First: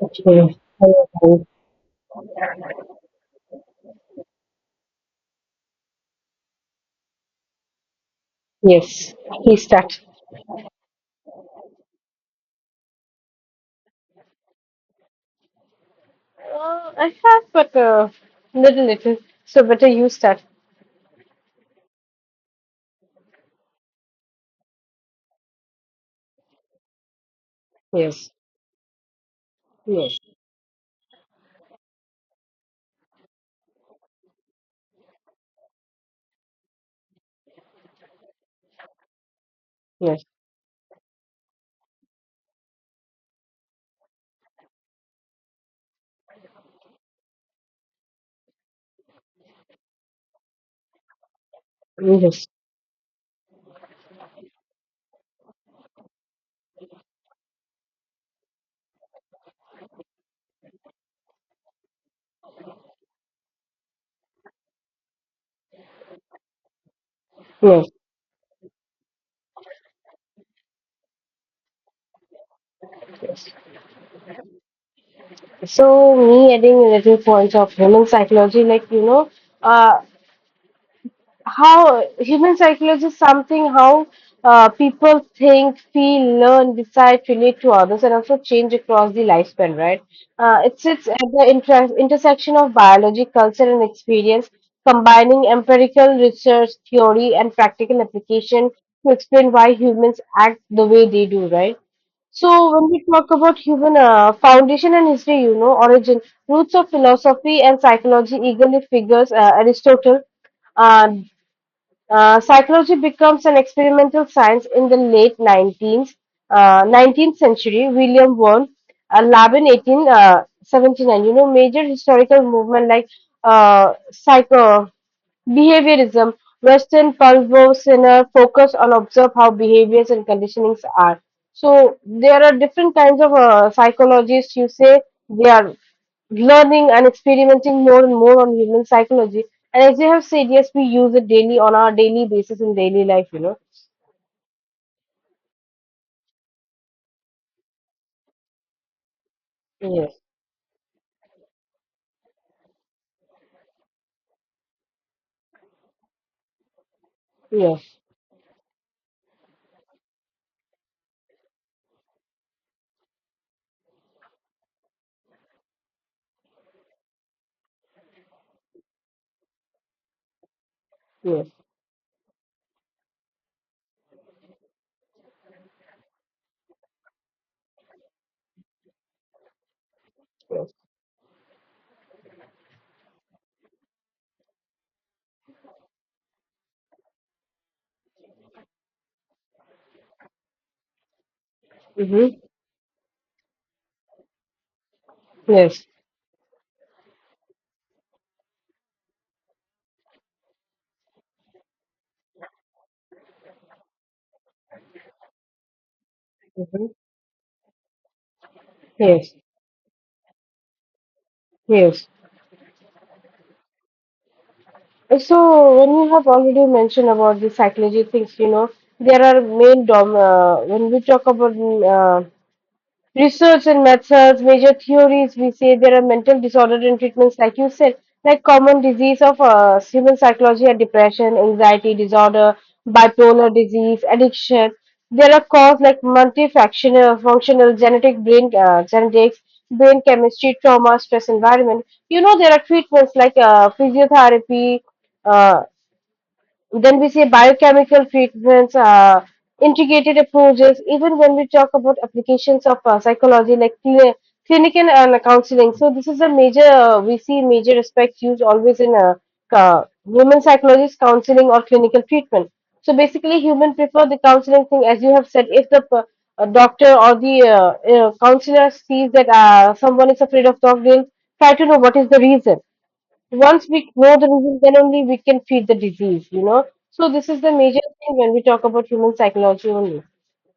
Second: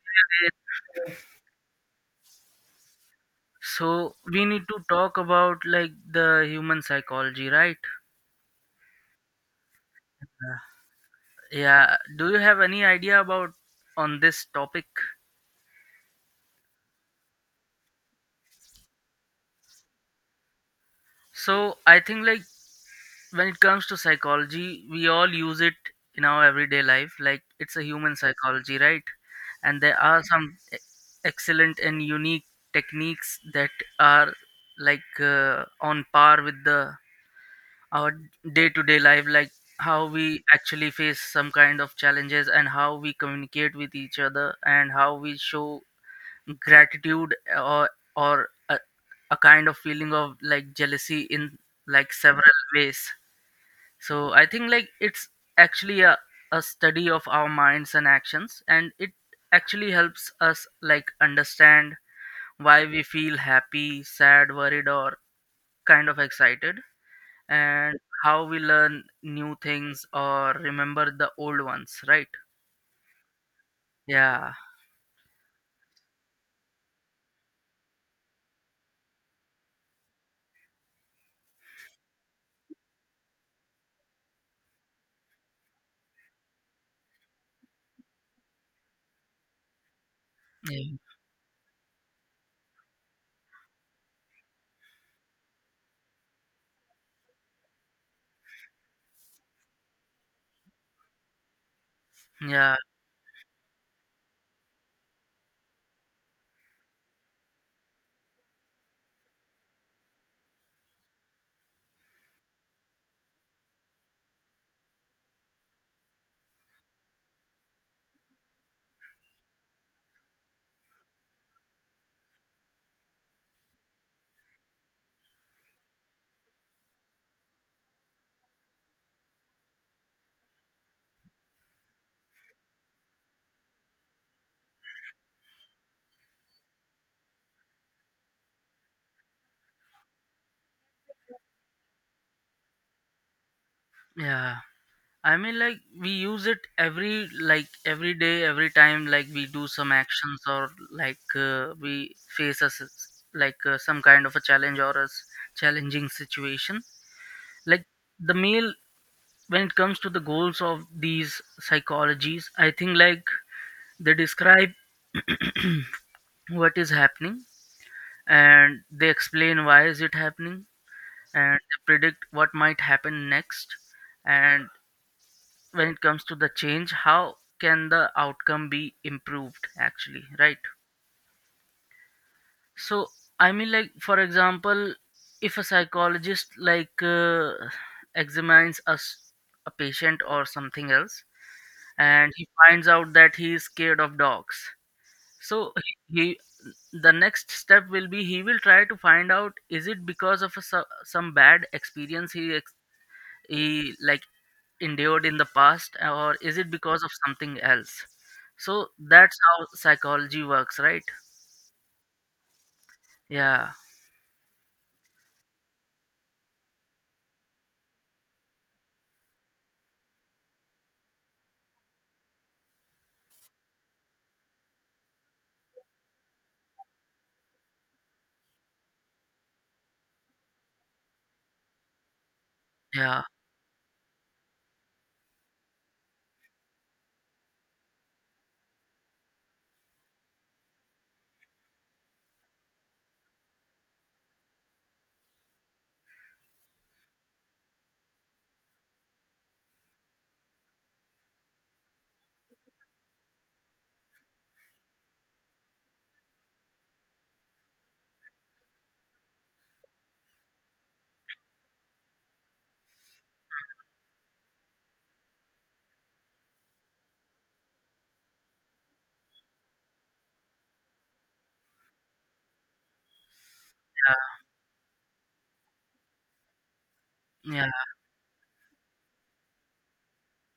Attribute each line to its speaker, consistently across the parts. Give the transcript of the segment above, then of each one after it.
Speaker 1: Okay. Okay.
Speaker 2: So we need to talk about like the human psychology, right?
Speaker 1: Yes, he start.
Speaker 2: Yeah. Do you have any idea about on this topic?
Speaker 1: I have, but little little. So better you start.
Speaker 2: So I think like when it comes to psychology, we all use it in our everyday life. Like it's a human
Speaker 1: Yes,
Speaker 2: psychology, right? And there
Speaker 1: yes,
Speaker 2: are some excellent and unique techniques that are like on par with the our day-to-day life, like how
Speaker 1: yes,
Speaker 2: we actually face some kind of challenges, and how we communicate with each other, and how we show gratitude, or or a, a kind of feeling of like jealousy in like
Speaker 1: yes,
Speaker 2: several ways. So I think like it's actually a study of our minds and actions, and it actually helps us like understand why we feel happy, sad, worried, or kind of excited,
Speaker 1: yes,
Speaker 2: and how we learn new things or remember the old ones, right?
Speaker 1: yes.
Speaker 2: Yeah,
Speaker 1: So me adding a little points of human psychology, uh, how human psychology is something how people think, feel, learn, decide, relate to others, and also change across the lifespan, right? It
Speaker 2: yeah,
Speaker 1: sits at the intersection of biology, culture, and experience, combining empirical research, theory, and practical application to explain why humans act the way they do, right? So,
Speaker 2: yeah,
Speaker 1: when we talk about human foundation and history, you know, origin, roots of philosophy and psychology eagerly figures Aristotle. uh, Psychology becomes an experimental science in the late 19th century. William Wern, a lab in 1879, you know, major historical movement like psycho behaviorism, Western Pulvo Sinner focus on observe how behaviors and conditionings are. So there are different kinds of psychologists. You say they are learning and experimenting more and more on human psychology. And as you have said, yes, we use it daily on our daily basis in daily life, you know.
Speaker 2: yeah. I mean, like we use it every like every day, every time. Like we do some
Speaker 1: Yes,
Speaker 2: actions, or like we face us like some kind of a challenge or a challenging situation. Like
Speaker 1: yes,
Speaker 2: the male, when it comes to the goals of these psychologies, I think like they describe what is happening, and they explain why is it happening,
Speaker 1: yes,
Speaker 2: and they predict what might happen next, and when it comes to the change, how can the outcome be improved, actually, right?
Speaker 1: yes.
Speaker 2: So I mean like, for example, if a psychologist like examines a patient or something else, and
Speaker 1: Mm-hmm.
Speaker 2: he finds out that he is scared of dogs, so
Speaker 1: Yes.
Speaker 2: he- the next step will be he will try to find out, is it because of some bad experience he he like endured in the past, or is it
Speaker 1: Mm-hmm.
Speaker 2: because of something else? So
Speaker 1: Yes.
Speaker 2: that's how psychology works, right?
Speaker 1: Yes.
Speaker 2: Yeah,
Speaker 1: And when you have already mentioned about the psychology things, you know, there are main dom when we talk about research and methods, major theories, we say there are mental disorder and treatments, like you said, like common disease of human psychology are depression, anxiety disorder,
Speaker 2: yeah,
Speaker 1: bipolar disease, addiction. There are causes like multifactional, functional, genetic brain genetics, brain chemistry, trauma, stress environment. You know there are treatments like physiotherapy, uh, then we say biochemical treatments, integrated approaches, even when we talk about applications of psychology like clinic and counseling. So this is a major, we see major aspect used always in human psychologist counseling or clinical treatment. So basically, human prefer the counseling thing, as you have said, if the a doctor or the counselor sees that someone is afraid of dog, they'll try to know what is the reason. Once we know the reason, then only we can treat the disease, you know. So this is the
Speaker 2: yeah, yeah,
Speaker 1: major thing when we talk about human psychology only.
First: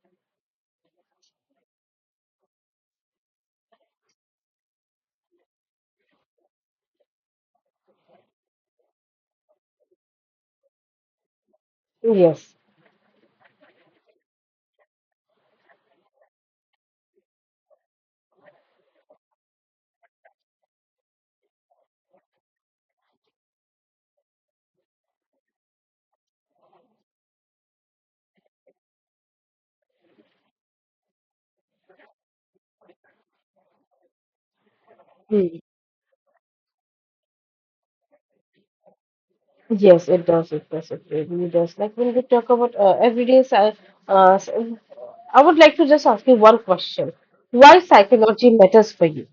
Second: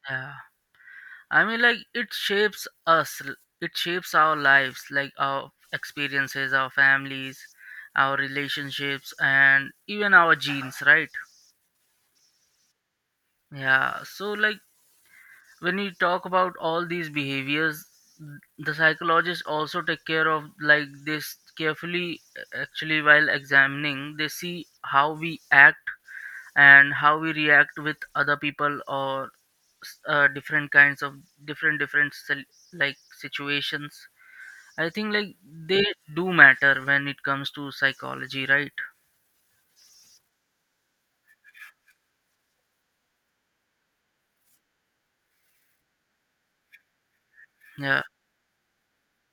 Speaker 2: yeah. I mean like it shapes our lives, like our experiences, our families, our relationships, and even our genes, right?
Speaker 1: Yes.
Speaker 2: Yeah, so like when you talk about all these behaviors, the psychologists also take care of like this carefully, actually, while examining they see how we act, and how we react with other people, or different kinds of like situations. I think like
Speaker 1: Hmm.
Speaker 2: they do matter when it comes to psychology, right?
Speaker 1: Yes, it does. It does. It really does. Like when we talk about uh, s- I would like to just ask you one question. Why
Speaker 2: Yeah.
Speaker 1: psychology matters for you?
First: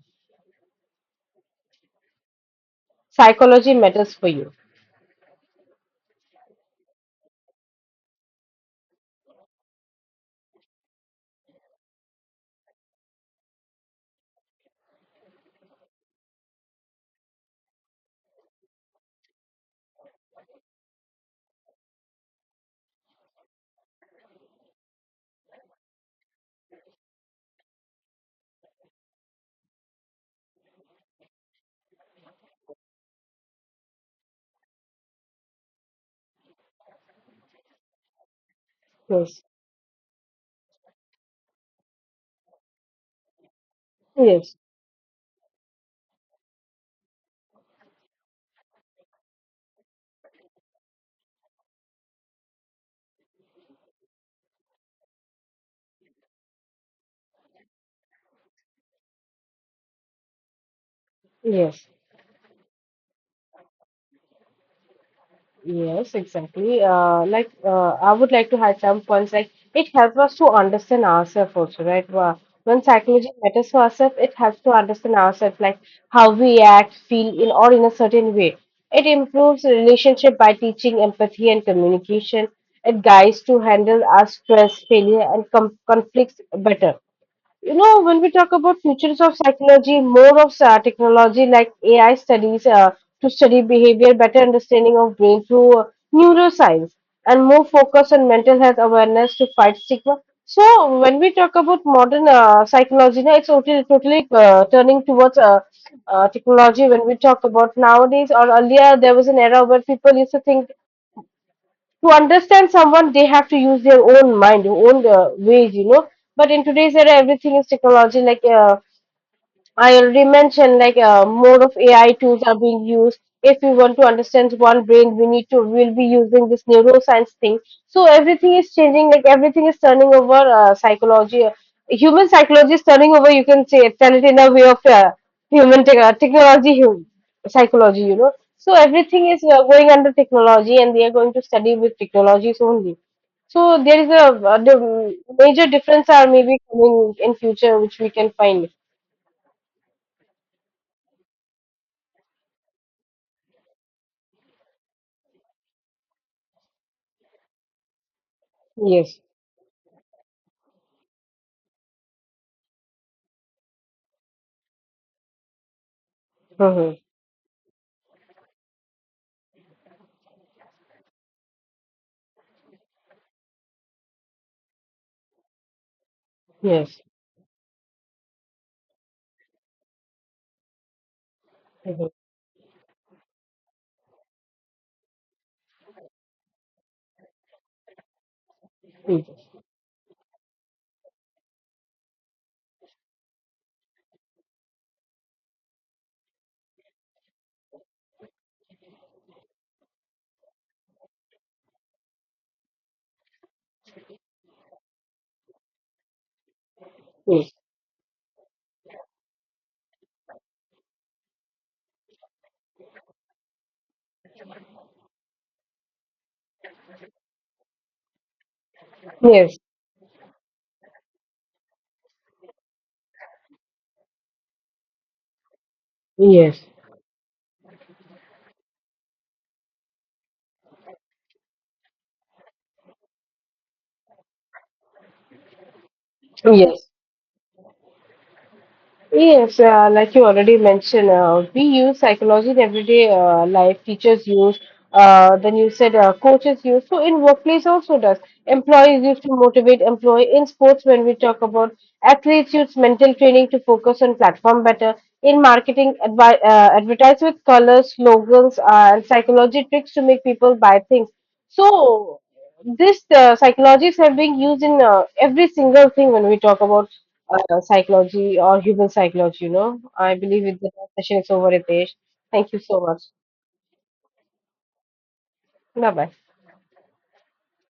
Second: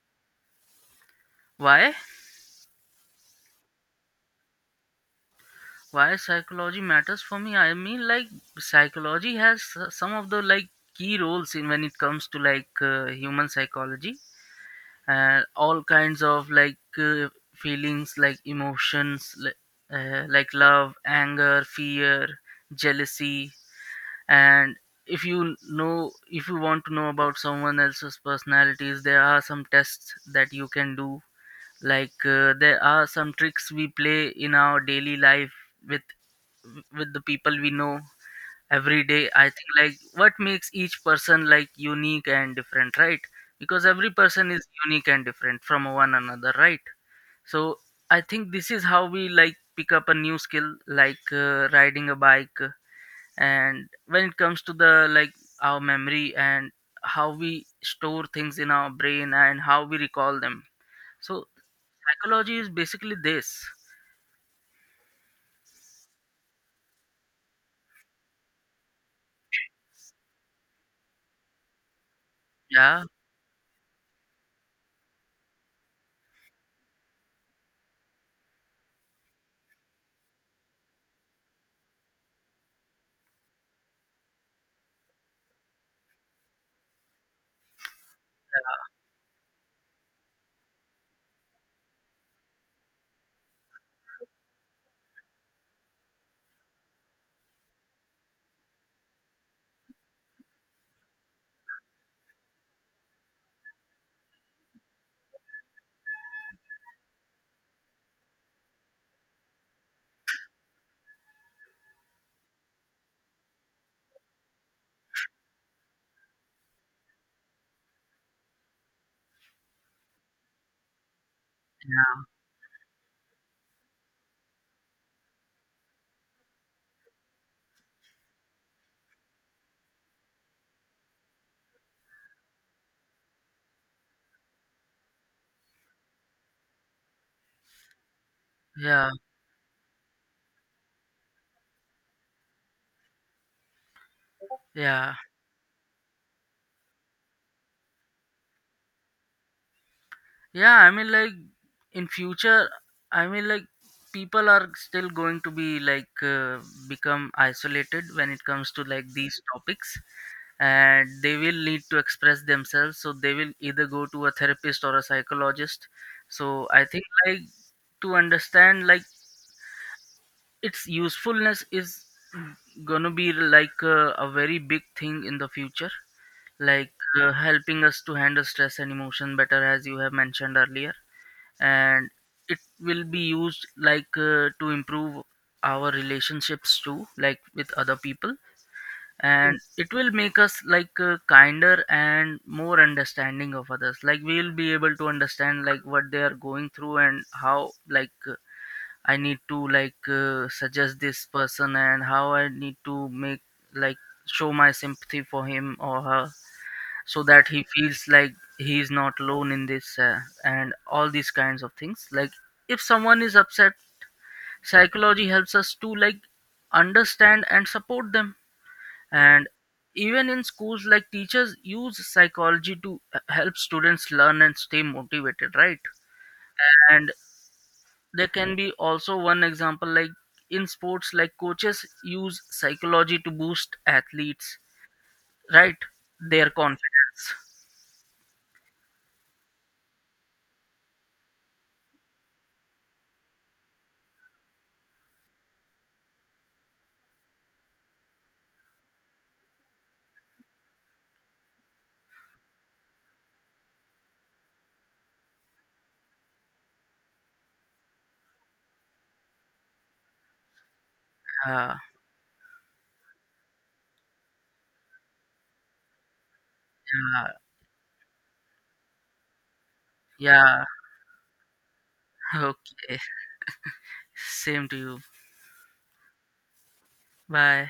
Speaker 2: why
Speaker 1: Psychology matters for you.
Speaker 2: why psychology matters for me? I mean like psychology has some of the like key roles in, when it comes to like human psychology, and all kinds of like feelings, like emotions, like love, anger, fear, jealousy. And if you want to know about someone else's personalities, there are some tests that you can do, like there are some tricks we play in our daily life with the people we know every day.
Speaker 1: Yes.
Speaker 2: I think like what makes each person like unique and different, right? Because every person
Speaker 1: Yes.
Speaker 2: is unique and different from one another, right? So I think this is how we like pick up a new skill, like riding a bike. And when it comes to the like our memory, and how we store things in our brain, and how we recall them, so
Speaker 1: Yes.
Speaker 2: psychology is basically this.
Speaker 1: Yes, exactly. I would like to add some points. Like it helps us to understand ourselves also, right? When
Speaker 2: Yeah,
Speaker 1: psychology matters for ourselves, it helps to understand ourselves, like how we act, feel in or in a certain way. It improves relationship by teaching empathy and communication. It guides to handle our stress, failure, and com conflicts better. You know, when we talk about futures of psychology, more of technology like AI studies to study behavior, better understanding of brain through neuroscience, and more focus on mental health awareness to fight stigma. So, when we talk about modern psychology, now it's totally, totally turning towards technology. When we talk about nowadays or earlier, there was an era where people used to think to understand someone they have to use their own mind own ways, you know, but in today's era everything is technology like I already mentioned, like more of AI
Speaker 2: yeah,
Speaker 1: tools are being used. If we want to understand one brain, we need to we'll be using this neuroscience thing. So everything is changing. Like everything is turning over psychology. Human psychology is turning over. You can say tell it in a way of human tech technology, human psychology. You know. So
Speaker 2: yeah,
Speaker 1: everything is going under technology, and they are going to study with technologies only. So there is a
Speaker 2: yeah,
Speaker 1: the major difference are maybe coming in future, which we can find.
Speaker 2: yeah, I mean, like in future, I mean, like people are still going to be like become isolated when it comes to like
Speaker 1: Yes.
Speaker 2: these topics, and they will need to express themselves. So they will either go to a therapist or a psychologist. So I
Speaker 1: Mhm.
Speaker 2: think like to understand like its usefulness is gonna be like a very big thing in the future, like
Speaker 1: Yes.
Speaker 2: helping us to handle stress and emotion better, as you have mentioned earlier, and
Speaker 1: Mhm.
Speaker 2: it will be used like to improve our relationships too, like with other people. And yes, it will make us like kinder and more understanding of others, like we'll be able to understand like what they are going through, and how like I need to like suggest this person, and how I need to make like show my sympathy for him or her, so that
Speaker 1: Yes.
Speaker 2: he feels like he is not alone in this, and all these kinds of things. Like if someone is upset, psychology helps us to like understand and support them. And
Speaker 1: Yes.
Speaker 2: even in schools, like teachers use psychology to help students learn and stay motivated, right?
Speaker 1: Yes.
Speaker 2: And there can be also one example, like in sports, like coaches use psychology to boost athletes, right, their
Speaker 1: Yes.
Speaker 2: confidence.
Speaker 1: Yes, like you already mentioned, we use psychology in everyday life. Teachers use, then you said coaches use. So in workplace also does. Employees use to motivate employee. In sports, when we talk about athletes, use mental training to focus on platform better. In marketing, advi advertise with colors, slogans, and psychology tricks to make people buy things.
Speaker 2: Yeah,
Speaker 1: So this psychologies have been used in every single thing when we talk about
Speaker 2: yeah,
Speaker 1: psychology or human psychology, you know. I believe with
Speaker 2: yeah.
Speaker 1: that our session is over, Ritesh. Thank you so
Speaker 2: Okay,
Speaker 1: much.
Speaker 2: same to you.
Speaker 1: Bye bye.
Speaker 2: Bye.